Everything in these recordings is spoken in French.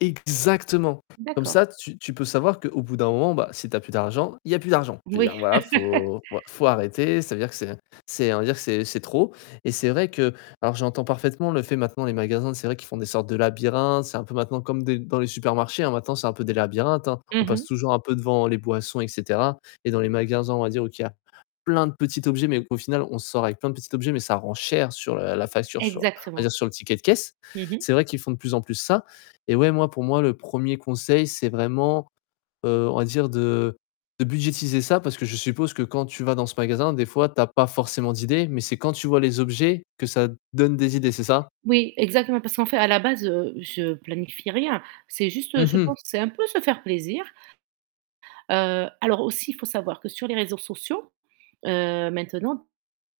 Exactement. Comme D'accord. ça, tu tu peux savoir qu'au bout d'un moment, bah si tu as plus d'argent, il y a plus d'argent. Je veux dire Oui. voilà, faut faut arrêter. Ça veut dire que c'est c'est on va dire c'est c'est trop et c'est vrai que alors j'entends parfaitement le fait maintenant les magasins c'est vrai qu'ils font des sortes de labyrinthes, c'est un peu maintenant comme des dans les supermarchés, hein, maintenant c'est un peu des labyrinthes, hein. On Mmh passe mh. toujours un peu devant les boissons et cetera et dans les magasins, on va dire où tu as plein de petits objets, mais au final, on sort avec plein de petits objets, mais ça rend cher sur, heu, la facture, sur on va Exactement. dire sur le ticket de caisse. Mmh mh. C'est vrai qu'ils font de plus en plus ça et ouais, moi, pour moi, le 1ᵉʳ conseil, c'est vraiment, heu, on va dire de, heu, de budgétiser ça. Parce que je suppose que quand tu vas dans ce magasin, des fois, tu as pas forcément d'idées, mais c'est quand tu vois les objets que ça donne des idées, c'est ça? Oui, exactement, parce qu'en fait à la base, heu, je planifie rien, c'est juste, heu, Mmh je mh. pense, c'est un peu se faire plaisir. Heu, alors aussi il faut savoir que sur les réseaux sociaux, heu, maintenant de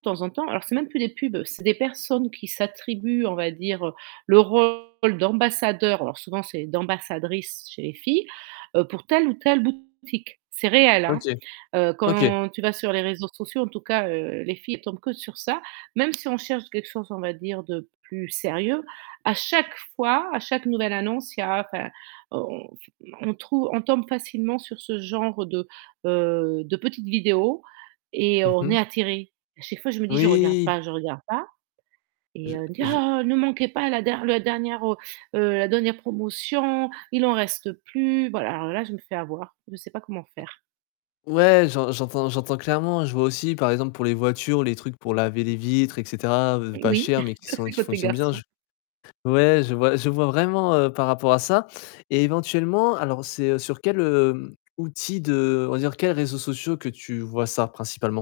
temps en temps alors c'est même plus des pubs, c'est des personnes qui s'attribuent, on va dire, heu, le rôle d'ambassadeur, alors souvent c'est d'ambassadrice chez les filles, heu, pour telle ou telle boutique, c'est réel, hein. OK, Heu, OK. quand tu vas sur les réseaux sociaux en tout cas, heu, les filles tombent que sur ça, même si on cherche quelque chose, on va dire de plus sérieux, à chaque fois, à chaque nouvelle annonce, il y a, enfin, on on trouve on tombe facilement sur ce genre de, heu, de petites vidéos et Mmh on mh. est attiré. À chaque fois je me dis: «Je regarde Oui. pas, je regarde pas», et Je heu, elle me dit: je «Oh, ne manquez pas la der le dernière, heu heu, la dernière promotion, il en reste plus, voilà». Bah alors là, je me fais avoir, je sais pas comment faire. Ouais, j'en j'entends j'entends clairement. Je vois aussi, par exemple, pour les voitures, les trucs pour laver les vitres, et cetera, heu, pas Oui, cher, mais qui ça sont c'est qui côté fonctionnent bien, je garçon. Ouais, je vois je vois vraiment, heu, par rapport à ça, et éventuellement, alors c'est sur quel, heu, outil de on va dire quels réseaux sociaux que tu vois ça, principalement?